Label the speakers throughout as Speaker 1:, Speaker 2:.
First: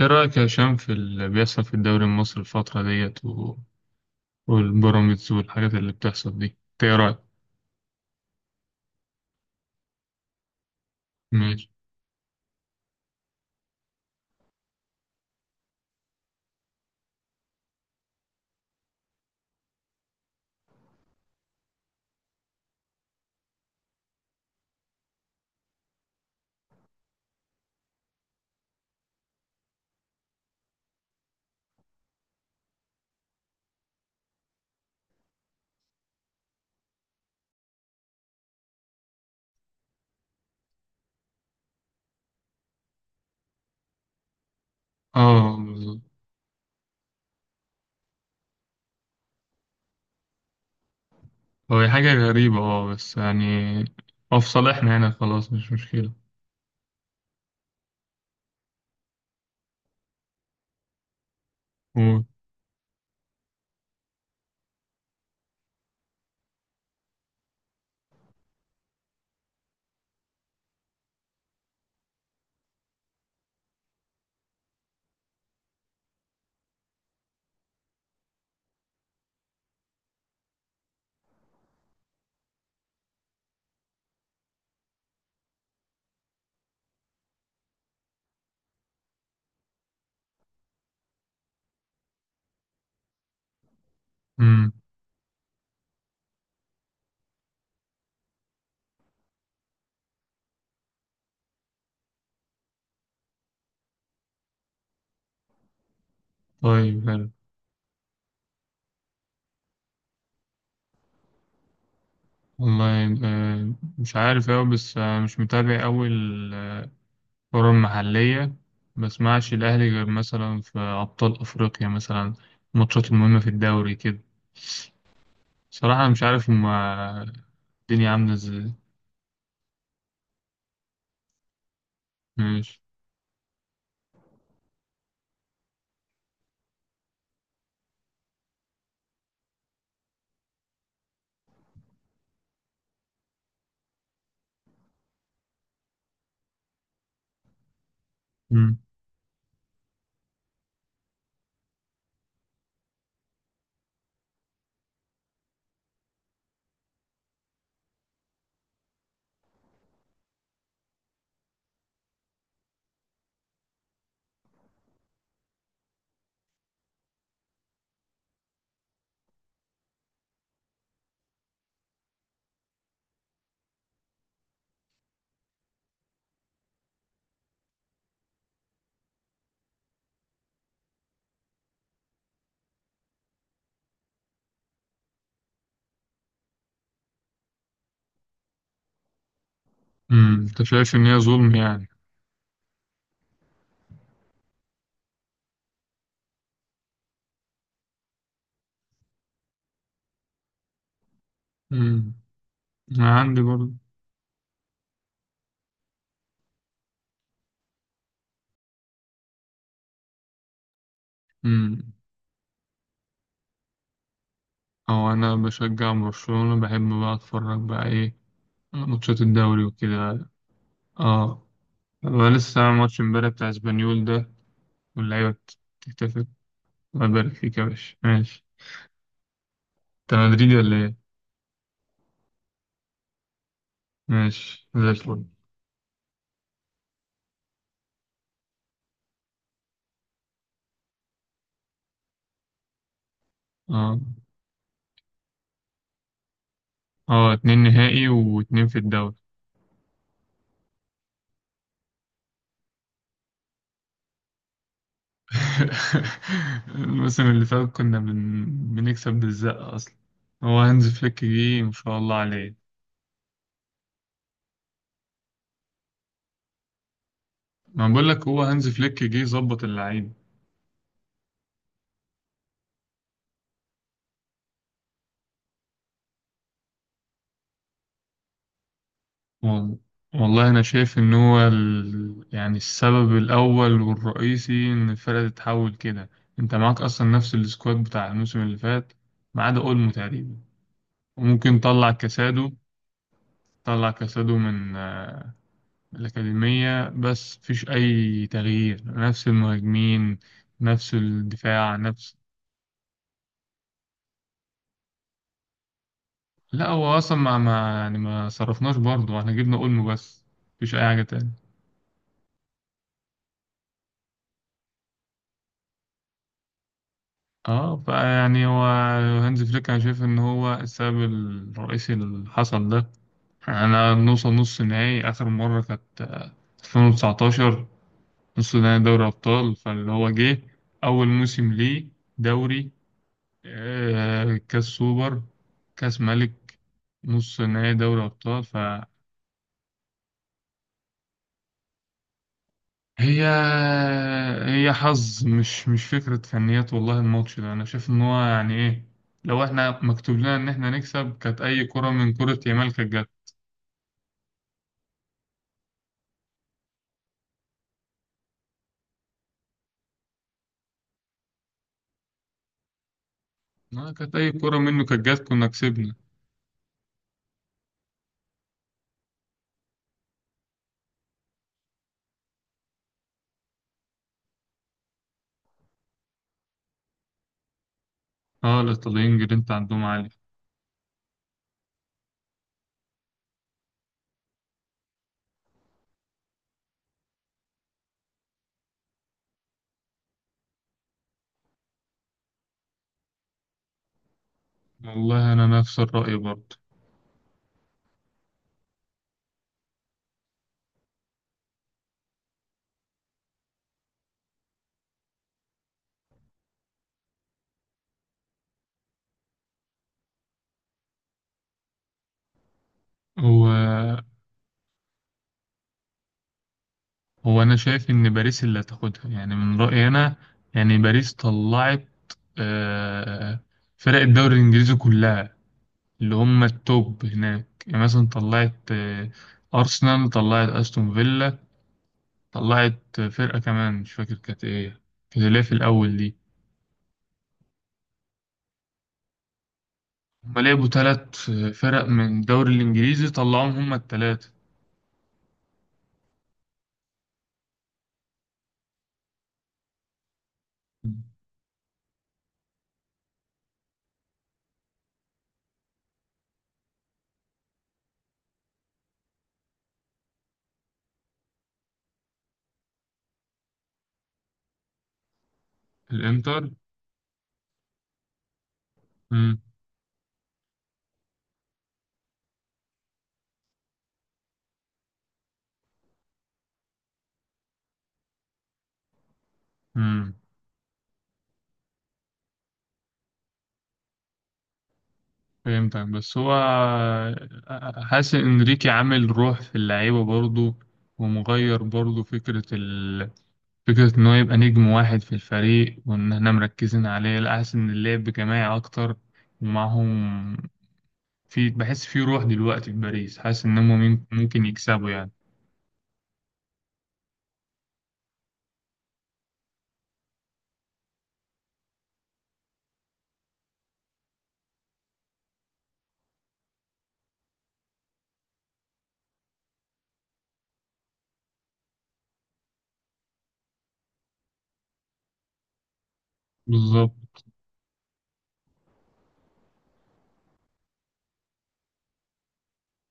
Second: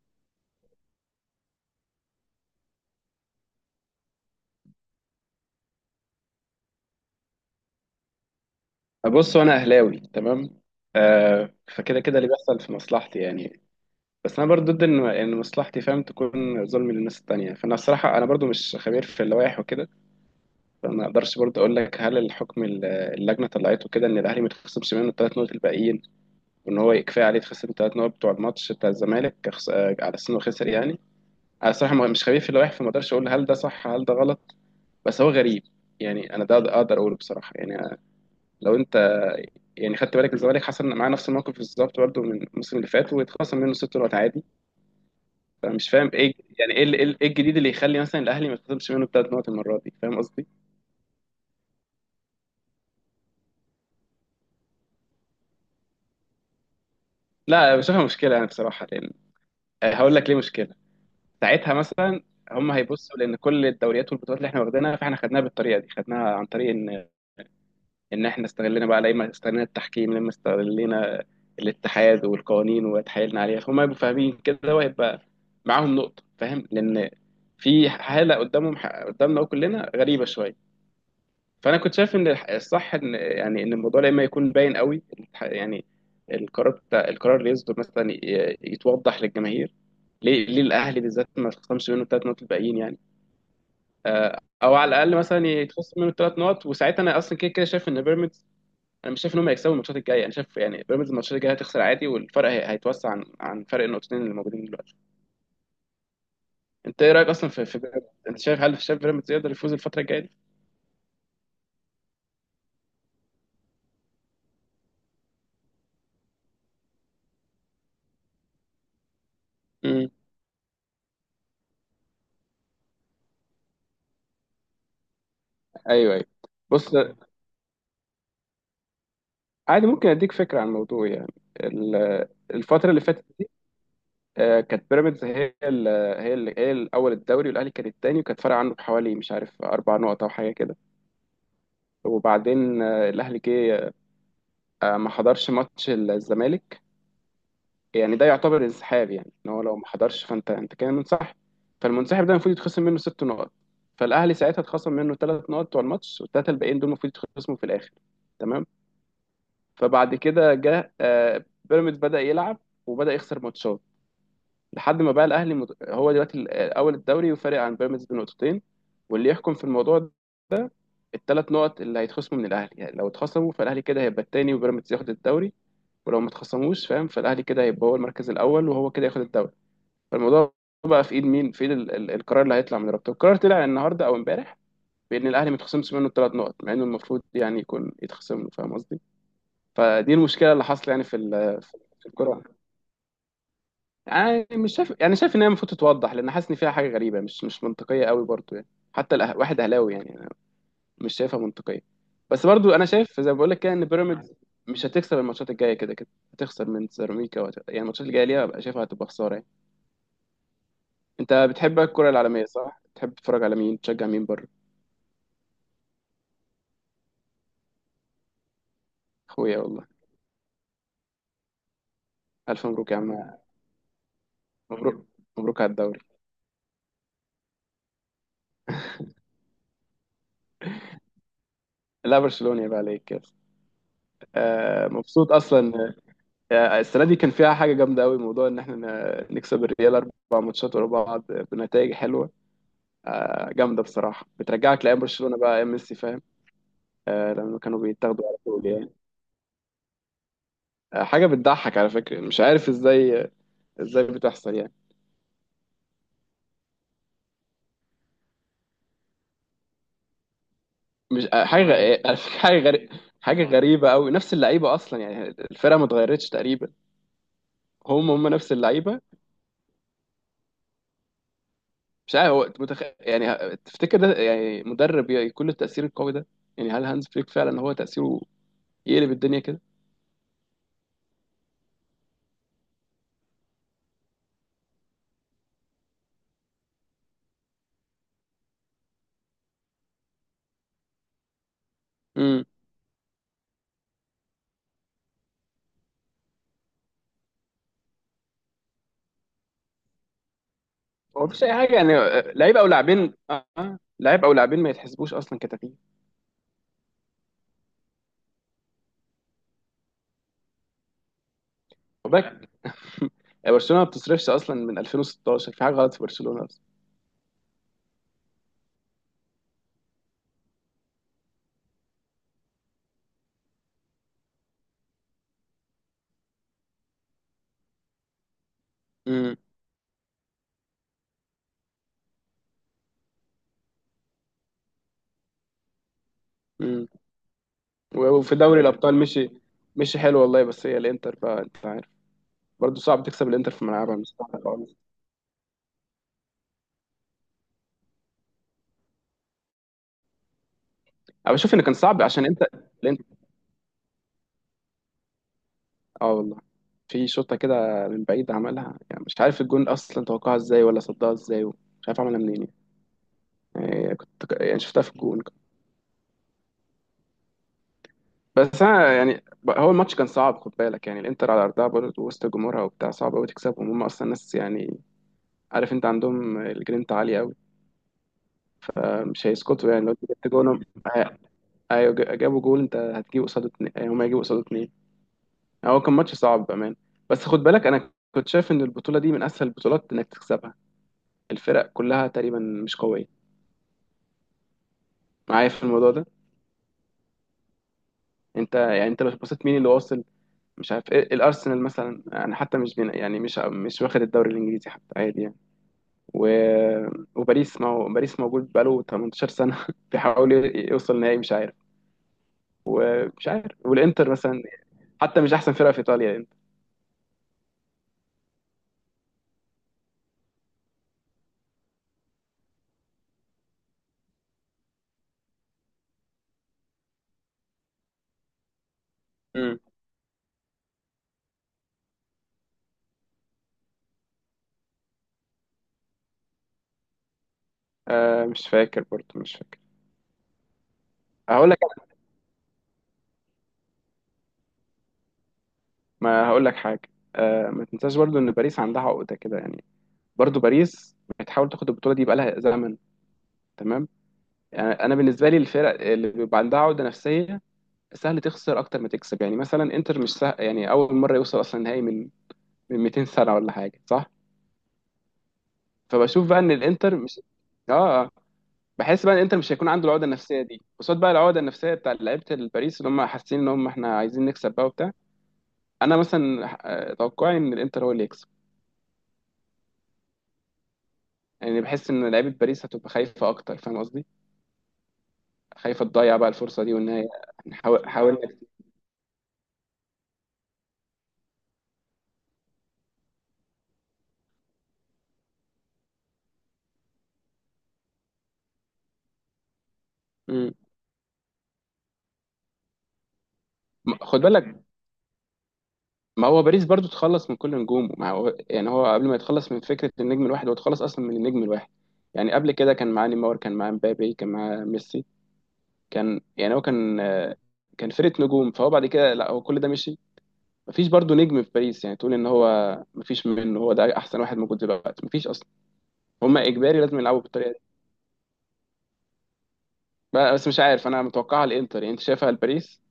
Speaker 1: ايه رأيك يا هشام في اللي بيحصل في الدوري المصري الفترة ديت والبيراميدز والحاجات اللي بتحصل دي، إنت ايه رأيك؟
Speaker 2: بص، انا اهلاوي. تمام. آه،
Speaker 1: ماشي.
Speaker 2: فكده كده اللي بيحصل في مصلحتي يعني. بس انا برضو ضد ان مصلحتي فاهم تكون ظلم للناس التانية. فانا الصراحه انا برضو مش خبير في اللوائح وكده. فما اقدرش برضو اقول لك هل الحكم اللجنه طلعته كده ان الاهلي ما يتخصمش منه الثلاث نقط الباقيين، وان هو كفايه عليه يتخصم الثلاث نقط بتوع الماتش بتاع الزمالك على اساس انه خسر يعني. انا الصراحه مش خبير في اللوائح، فما اقدرش اقول هل ده صح هل ده غلط. بس هو غريب يعني. انا ده اقدر اقوله بصراحه يعني. لو انت يعني خدت بالك، الزمالك حصل معاه نفس الموقف بالظبط برضه من الموسم اللي فات، واتخصم منه ست نقط عادي.
Speaker 1: اه،
Speaker 2: فمش
Speaker 1: بالظبط.
Speaker 2: فاهم ايه يعني. ايه إيه الجديد اللي يخلي مثلا الاهلي ما يتخصمش منه ثلاث نقط المره دي؟ فاهم قصدي؟
Speaker 1: هو هي حاجة غريبة، اه بس يعني هو في صالحنا هنا، خلاص مش مشكلة.
Speaker 2: لا، بشوفها مشكله يعني بصراحه، لان هقول لك ليه مشكله. ساعتها
Speaker 1: و...
Speaker 2: مثلا هم هيبصوا، لان كل الدوريات والبطولات اللي احنا واخدينها فاحنا خدناها بالطريقه دي، خدناها عن طريق ان احنا استغلنا بقى، لما استغلنا التحكيم، لما استغلنا الاتحاد والقوانين وتحايلنا عليها. فهم هيبقوا فاهمين كده، وهيبقى معاهم نقطة، فاهم، لان في حالة قدامهم، قدامنا كلنا، غريبة شوية. فانا كنت شايف ان الصح ان يعني ان الموضوع لما يكون باين قوي، يعني القرار بتاع، القرار اللي يصدر مثلا، يتوضح للجماهير ليه، ليه الاهلي بالذات ما تخصمش منه الثلاث نقط الباقيين يعني.
Speaker 1: مم.
Speaker 2: او على الاقل مثلا يتخصم منه الثلاث نقط، وساعتها انا اصلا كده كده شايف ان بيراميدز، انا مش شايف ان هم هيكسبوا الماتشات الجايه. انا شايف يعني بيراميدز الماتشات الجايه هتخسر عادي، والفرق هيتوسع عن فرق النقطتين اللي موجودين دلوقتي. انت
Speaker 1: طيب،
Speaker 2: ايه رايك
Speaker 1: حلو.
Speaker 2: اصلا في بيراميدز؟ انت شايف، هل شايف بيراميدز يقدر يفوز الفتره الجايه دي؟
Speaker 1: والله مش عارف أوي، بس مش متابع أوي الكرة المحلية. بسمعش الأهلي غير
Speaker 2: امم
Speaker 1: مثلا في أبطال أفريقيا مثلا، الماتشات المهمة في الدوري كده. صراحة أنا
Speaker 2: ايوه،
Speaker 1: مش
Speaker 2: ايوه.
Speaker 1: عارف
Speaker 2: بص،
Speaker 1: هما الدنيا عاملة ازاي.
Speaker 2: عادي، ممكن اديك فكره عن الموضوع يعني.
Speaker 1: ماشي.
Speaker 2: الفتره اللي فاتت دي، كانت بيراميدز هي ال هي ال هي الاول الدوري، والاهلي كان الثاني، وكانت فارقه عنه بحوالي مش عارف اربع نقط او حاجه كده. وبعدين الاهلي جه ما حضرش ماتش الزمالك. يعني ده يعتبر
Speaker 1: مم.
Speaker 2: انسحاب، يعني ان هو لو ما حضرش فانت كده منسحب. فالمنسحب ده المفروض يتخصم منه ست نقط. فالاهلي ساعتها اتخصم منه ثلاث نقط بتوع الماتش، والثلاثه الباقيين دول المفروض يتخصموا في الاخر. تمام. فبعد كده جه بيراميدز بدا يلعب، وبدا يخسر ماتشات، لحد ما بقى الاهلي هو دلوقتي اول الدوري، وفارق عن بيراميدز بنقطتين. واللي يحكم في الموضوع ده، الثلاث نقط اللي هيتخصموا من الاهلي. يعني لو اتخصموا فالاهلي كده هيبقى الثاني وبيراميدز ياخد الدوري، ولو ما اتخصموش، فاهم، فالاهلي كده هيبقى هو المركز الاول وهو كده ياخد الدوري. فالموضوع بقى في ايد مين؟ في ايد القرار اللي هيطلع من رابطه. القرار طلع النهارده او امبارح بان الاهلي ما يتخصمش منه الثلاث نقط، مع انه المفروض يعني يكون يتخصم له، فاهم قصدي؟ فدي
Speaker 1: مم.
Speaker 2: المشكله
Speaker 1: انت
Speaker 2: اللي حاصله
Speaker 1: شايف
Speaker 2: يعني
Speaker 1: ان
Speaker 2: في
Speaker 1: هي ظلم يعني.
Speaker 2: في الكوره. يعني مش شايف، يعني شايف ان هي المفروض تتوضح، لان حاسس ان فيها حاجه غريبه، مش منطقيه قوي برضو يعني. حتى واحد اهلاوي يعني، أنا مش شايفها منطقيه.
Speaker 1: مم.
Speaker 2: بس برضو انا
Speaker 1: انا
Speaker 2: شايف زي ما
Speaker 1: عندي
Speaker 2: بقول لك
Speaker 1: برضه.
Speaker 2: كده، ان بيراميدز مش هتكسب الماتشات الجايه كده كده. هتخسر من سيراميكا، يعني الماتشات الجايه ليها بقى شايفها هتبقى خساره يعني. انت بتحب
Speaker 1: مم.
Speaker 2: الكرة العالمية صح؟ بتحب تتفرج على مين؟ تشجع مين بره؟
Speaker 1: او انا بشجع برشلونة، بحب بقى اتفرج بقى ايه، ماتشات
Speaker 2: اخويا
Speaker 1: الدوري
Speaker 2: والله.
Speaker 1: وكده. اه. هو لسه
Speaker 2: الف
Speaker 1: عامل
Speaker 2: مبروك يا
Speaker 1: ماتش امبارح
Speaker 2: عم،
Speaker 1: بتاع اسبانيول ده،
Speaker 2: مبروك،
Speaker 1: واللعيبة
Speaker 2: مبروك على الدوري.
Speaker 1: بتحتفل. الله يبارك فيك يا باشا. ماشي. انت مدريدي ولا ايه؟
Speaker 2: لا، برشلونة يبقى عليك كده.
Speaker 1: ماشي
Speaker 2: آه،
Speaker 1: زي الفل.
Speaker 2: مبسوط اصلا. آه، السنة دي كان فيها حاجة جامدة قوي، موضوع ان احنا نكسب الريال اربع ماتشات ورا بعض بنتائج حلوة. آه، جامدة
Speaker 1: اه.
Speaker 2: بصراحة، بترجعك لايام برشلونة بقى، ايام ميسي، فاهم؟
Speaker 1: اه،
Speaker 2: آه،
Speaker 1: اتنين
Speaker 2: لما كانوا
Speaker 1: نهائي
Speaker 2: بيتاخدوا على
Speaker 1: و2
Speaker 2: طول
Speaker 1: في
Speaker 2: يعني.
Speaker 1: الدوري.
Speaker 2: آه، حاجة بتضحك على فكرة، مش عارف ازاي، ازاي بتحصل يعني.
Speaker 1: الموسم اللي فات كنا بنكسب بالزقة أصلا. هو هانز فليك
Speaker 2: مش آه،
Speaker 1: جه،
Speaker 2: حاجه
Speaker 1: ما
Speaker 2: غ-
Speaker 1: شاء
Speaker 2: إيه،
Speaker 1: الله
Speaker 2: حاجه
Speaker 1: عليه.
Speaker 2: غريبه، حاجه غريبه قوي. نفس اللعيبه اصلا يعني، الفرقه ما اتغيرتش تقريبا.
Speaker 1: ما بقول
Speaker 2: هم
Speaker 1: لك هو
Speaker 2: نفس
Speaker 1: هانز
Speaker 2: اللعيبه.
Speaker 1: فليك جه ظبط اللعيب.
Speaker 2: مش عارف هو يعني تفتكر ده يعني، مدرب يكون له التاثير القوي ده؟ يعني هل هانز فليك فعلا هو تاثيره يقلب الدنيا كده؟
Speaker 1: وال- والله أنا شايف إن هو يعني السبب الأول والرئيسي إن الفرقة تتحول كده. أنت معاك أصلا نفس السكواد بتاع الموسم اللي فات ما عدا أولمو تقريبا، وممكن طلع
Speaker 2: امم
Speaker 1: كاسادو طلع كاسادو من الأكاديمية، بس مفيش أي تغيير. نفس المهاجمين، نفس
Speaker 2: هو مفيش اي حاجه
Speaker 1: الدفاع،
Speaker 2: يعني،
Speaker 1: نفس.
Speaker 2: لعيب او لاعبين، لعيب او لاعبين ما يتحسبوش اصلا كتغيير.
Speaker 1: لا هو أصلا ما يعني ما صرفناش برضه، احنا جبنا أولمو بس. مفيش أي حاجة تاني.
Speaker 2: خد بالك. برشلونه ما بتصرفش اصلا من 2016، في حاجه غلط في برشلونه اصلا.
Speaker 1: اه فيعني هو هانز فليك أنا شايف إن هو السبب الرئيسي اللي حصل ده. أنا نوصل نص نهائي آخر مرة كانت 2019. نص نهائي دوري
Speaker 2: امم
Speaker 1: أبطال، فاللي هو جه أول موسم ليه دوري، كاس سوبر، كاس ملك،
Speaker 2: امم
Speaker 1: نص نهائي دوري
Speaker 2: وفي
Speaker 1: أبطال.
Speaker 2: دوري
Speaker 1: فهي
Speaker 2: الابطال مشي، مشي حلو والله. بس هي الانتر بقى، انت عارف، برضه صعب تكسب الانتر في ملعبها، مش سهل
Speaker 1: هي
Speaker 2: خالص.
Speaker 1: حظ، مش فكرة فنيات. والله الماتش ده أنا شايف إن هو يعني إيه، لو إحنا مكتوب لنا إن إحنا نكسب
Speaker 2: انا
Speaker 1: كانت
Speaker 2: بشوف ان
Speaker 1: أي
Speaker 2: كان
Speaker 1: كرة
Speaker 2: صعب،
Speaker 1: من
Speaker 2: عشان
Speaker 1: كرة
Speaker 2: انت
Speaker 1: يامال كانت
Speaker 2: الانتر،
Speaker 1: جت.
Speaker 2: اه والله، في شوطه كده من بعيد عملها، يعني مش عارف الجون اصلا توقعها ازاي ولا صدها ازاي، مش عارف عملها منين.
Speaker 1: كانت
Speaker 2: كنت
Speaker 1: أي كرة
Speaker 2: يعني شفتها
Speaker 1: منه
Speaker 2: في
Speaker 1: كانت
Speaker 2: الجون.
Speaker 1: جت كنا كسبنا.
Speaker 2: بس انا يعني هو الماتش كان صعب، خد بالك، يعني الانتر على ارضها برضه وسط جمهورها وبتاع، صعب قوي تكسبهم، هم اصلا ناس يعني، عارف، انت عندهم الجرينتا عاليه قوي.
Speaker 1: أه الإيطاليين
Speaker 2: مش
Speaker 1: جرينتا
Speaker 2: هيسكتوا
Speaker 1: عندهم
Speaker 2: يعني لو انت
Speaker 1: عالي.
Speaker 2: جبت جونهم. آه، ايوه، جابوا جول، انت هتجيب قصاده اتنين، يعني هم هيجيبوا قصاده اتنين. هو كان ماتش صعب بأمان. بس خد بالك أنا كنت شايف إن البطولة دي من أسهل البطولات إنك تكسبها، الفرق كلها تقريبا مش قوية.
Speaker 1: والله أنا
Speaker 2: معايا في
Speaker 1: نفس
Speaker 2: الموضوع ده،
Speaker 1: الرأي برضه.
Speaker 2: أنت يعني أنت لو بصيت مين اللي واصل؟ مش عارف إيه، الأرسنال مثلا يعني حتى مش بين، يعني مش مش واخد الدوري الإنجليزي حتى عادي يعني. و... وباريس، ما هو باريس موجود بقاله 18 سنة بيحاول يوصل نهائي، مش عارف. ومش
Speaker 1: هو
Speaker 2: عارف، والإنتر مثلا حتى مش أحسن فرقة في إيطاليا الإنتر.
Speaker 1: هو انا شايف ان باريس اللي هتاخدها، يعني من رايي انا. يعني باريس طلعت آه، فرق الدوري الانجليزي كلها، اللي هم التوب هناك. يعني مثلا طلعت
Speaker 2: مم.
Speaker 1: ارسنال، طلعت استون فيلا، طلعت فرقه كمان مش فاكر كانت ايه، كانت اللي هي في الاول دي.
Speaker 2: آه، مش فاكر برضه، مش فاكر.
Speaker 1: هم لعبوا 3
Speaker 2: هقول
Speaker 1: فرق من الدوري الانجليزي طلعوهم، هم الثلاثه.
Speaker 2: ما هقول لك حاجه. آه، ما تنساش برضو ان باريس عندها عقده كده يعني، برضو باريس بتحاول تاخد البطوله دي بقالها زمن، تمام؟ يعني انا بالنسبه لي الفرق اللي بيبقى عندها عقده نفسيه سهل تخسر اكتر ما تكسب. يعني مثلا انتر مش سهل، يعني اول مره يوصل اصلا نهائي من 200 سنه ولا حاجه، صح؟ فبشوف بقى
Speaker 1: الانتر.
Speaker 2: ان الانتر مش، اه، آه. بحس بقى ان الانتر
Speaker 1: مم.
Speaker 2: مش هيكون عنده العقده النفسيه دي، قصاد بقى العقده النفسيه بتاع لعيبه الباريس اللي هم حاسين ان هم احنا عايزين نكسب بقى وبتاع. انا مثلا توقعي ان الانتر هو اللي يكسب،
Speaker 1: مم.
Speaker 2: يعني بحس ان لعيبه باريس هتبقى خايفه اكتر، فاهم قصدي؟
Speaker 1: فهمتك،
Speaker 2: خايفه
Speaker 1: بس
Speaker 2: تضيع بقى
Speaker 1: هو
Speaker 2: الفرصه دي، وان هي
Speaker 1: حاسس
Speaker 2: حاولنا
Speaker 1: ان
Speaker 2: كتير.
Speaker 1: انريكي عامل روح في اللعيبه برضه، ومغير برضه فكره فكره ان هو يبقى نجم واحد في الفريق وان احنا مركزين عليه. لا، حاسس ان اللعب جماعي اكتر ومعاهم.
Speaker 2: مم.
Speaker 1: في، بحس في روح دلوقتي في باريس، حاسس ان هم
Speaker 2: خد
Speaker 1: ممكن
Speaker 2: بالك،
Speaker 1: يكسبوا يعني.
Speaker 2: ما هو باريس برضو اتخلص من كل نجومه، ما هو يعني هو قبل ما يتخلص من فكره النجم الواحد هو اتخلص اصلا من النجم الواحد. يعني قبل كده كان معاه نيمار، كان معاه مبابي، كان معاه ميسي، كان يعني هو كان كان فرقه نجوم. فهو بعد كده، لا، هو كل ده مشي. مفيش برضو نجم في باريس يعني تقول ان هو، مفيش منه، هو ده احسن واحد موجود دلوقتي، مفيش اصلا. هما اجباري
Speaker 1: بالظبط.
Speaker 2: لازم يلعبوا بالطريقه. بس مش عارف، انا متوقعها الانتر يعني، انت شايفها لباريس.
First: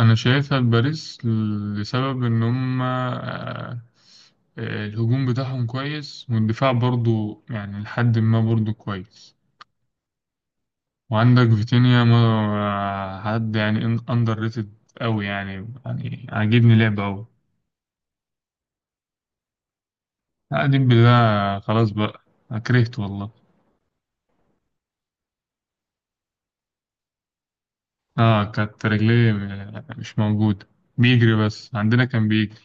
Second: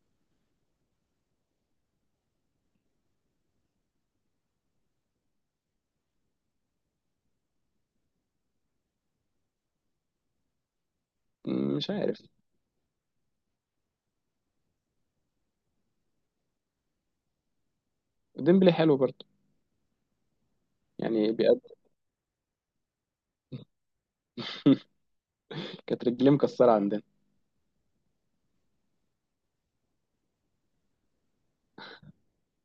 Speaker 1: انا شايفها باريس، لسبب ان هم الهجوم بتاعهم كويس، والدفاع برضه يعني لحد ما برضه كويس. وعندك
Speaker 2: مم، مش
Speaker 1: فيتينيا، ما
Speaker 2: عارف.
Speaker 1: حد يعني اندر ريتد قوي يعني عاجبني لعبه قوي.
Speaker 2: ديمبلي حلو برضه
Speaker 1: قاعدين
Speaker 2: يعني،
Speaker 1: بالله
Speaker 2: بيقدم.
Speaker 1: خلاص بقى. أنا كرهت والله.
Speaker 2: كانت رجليه مكسره عندنا.
Speaker 1: اه كانت رجليه مش موجوده، بيجري بس، عندنا كان بيجري.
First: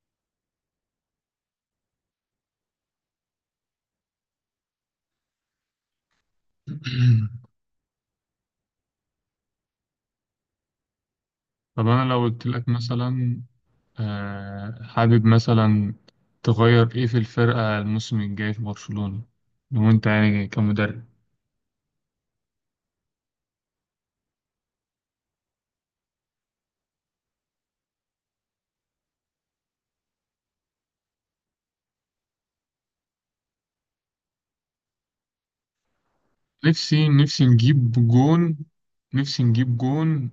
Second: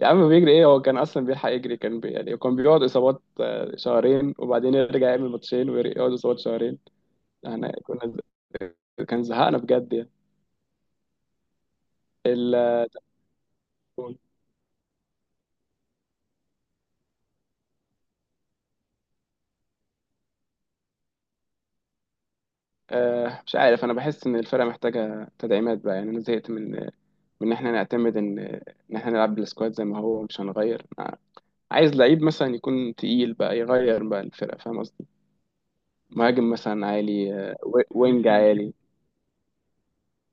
Speaker 2: يا عم بيجري ايه، هو كان اصلا بيلحق يجري؟ كان يعني كان بيقعد اصابات شهرين، وبعدين يرجع يعمل ماتشين ويقعد اصابات شهرين. احنا كنا كان زهقنا بجد يعني.
Speaker 1: طب انا لو قلت
Speaker 2: ال...
Speaker 1: لك مثلا حابب مثلا تغير ايه في الفرقه الموسم الجاي في برشلونه لو انت يعني كمدرب؟
Speaker 2: آه، مش عارف، انا بحس ان الفرقه محتاجه تدعيمات بقى يعني. انا زهقت من ان احنا نعتمد ان احنا نلعب بالسكواد زي ما هو، مش هنغير. عايز لعيب مثلا يكون تقيل بقى يغير بقى الفرقة، فاهم قصدي؟ مهاجم مثلا
Speaker 1: نفسي،
Speaker 2: عالي،
Speaker 1: نفسي نجيب
Speaker 2: وينج
Speaker 1: جون.
Speaker 2: عالي.
Speaker 1: نفسي نجيب جون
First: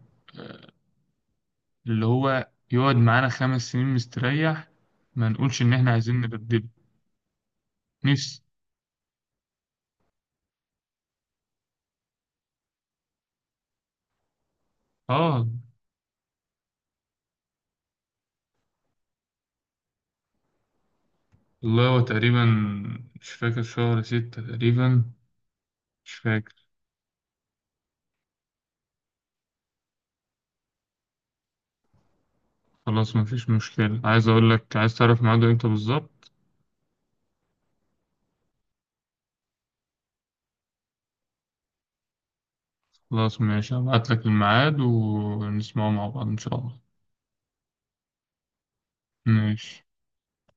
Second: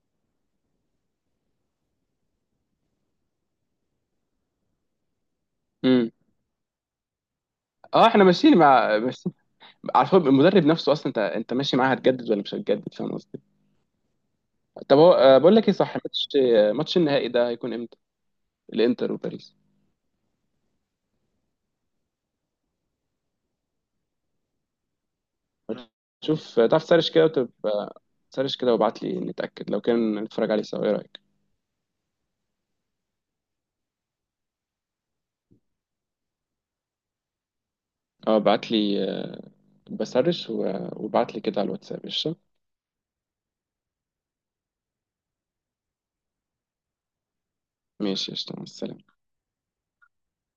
Speaker 1: اللي هو يقعد معانا 5 سنين مستريح، ما نقولش إن إحنا
Speaker 2: امم
Speaker 1: عايزين نبدله.
Speaker 2: اه، احنا
Speaker 1: نفسي.
Speaker 2: ماشيين مع بس. على فكرة المدرب نفسه اصلا، انت ماشي معاه، هتجدد ولا مش هتجدد، فاهم قصدي؟ طب هو،
Speaker 1: آه
Speaker 2: بقول لك ايه، صح، ماتش، ماتش النهائي ده هيكون امتى؟ الانتر وباريس.
Speaker 1: والله هو تقريبا، مش فاكر، شهر 6 تقريبا، مش فاكر.
Speaker 2: شوف تعرف تسرش كده وتبقى، سرش كده وابعت لي، نتأكد لو كان نتفرج عليه سوا، ايه رأيك؟
Speaker 1: خلاص مفيش مشكلة، عايز أقول لك عايز تعرف ميعاده إمتى بالظبط.
Speaker 2: اه، ابعت لي، بسرش وابعت لي كده على الواتساب، قشطة.
Speaker 1: خلاص ماشي، هبعت لك الميعاد ونسمعه مع بعض إن شاء الله.
Speaker 2: ماشي، قشطة، مع السلامة.
Speaker 1: ماشي.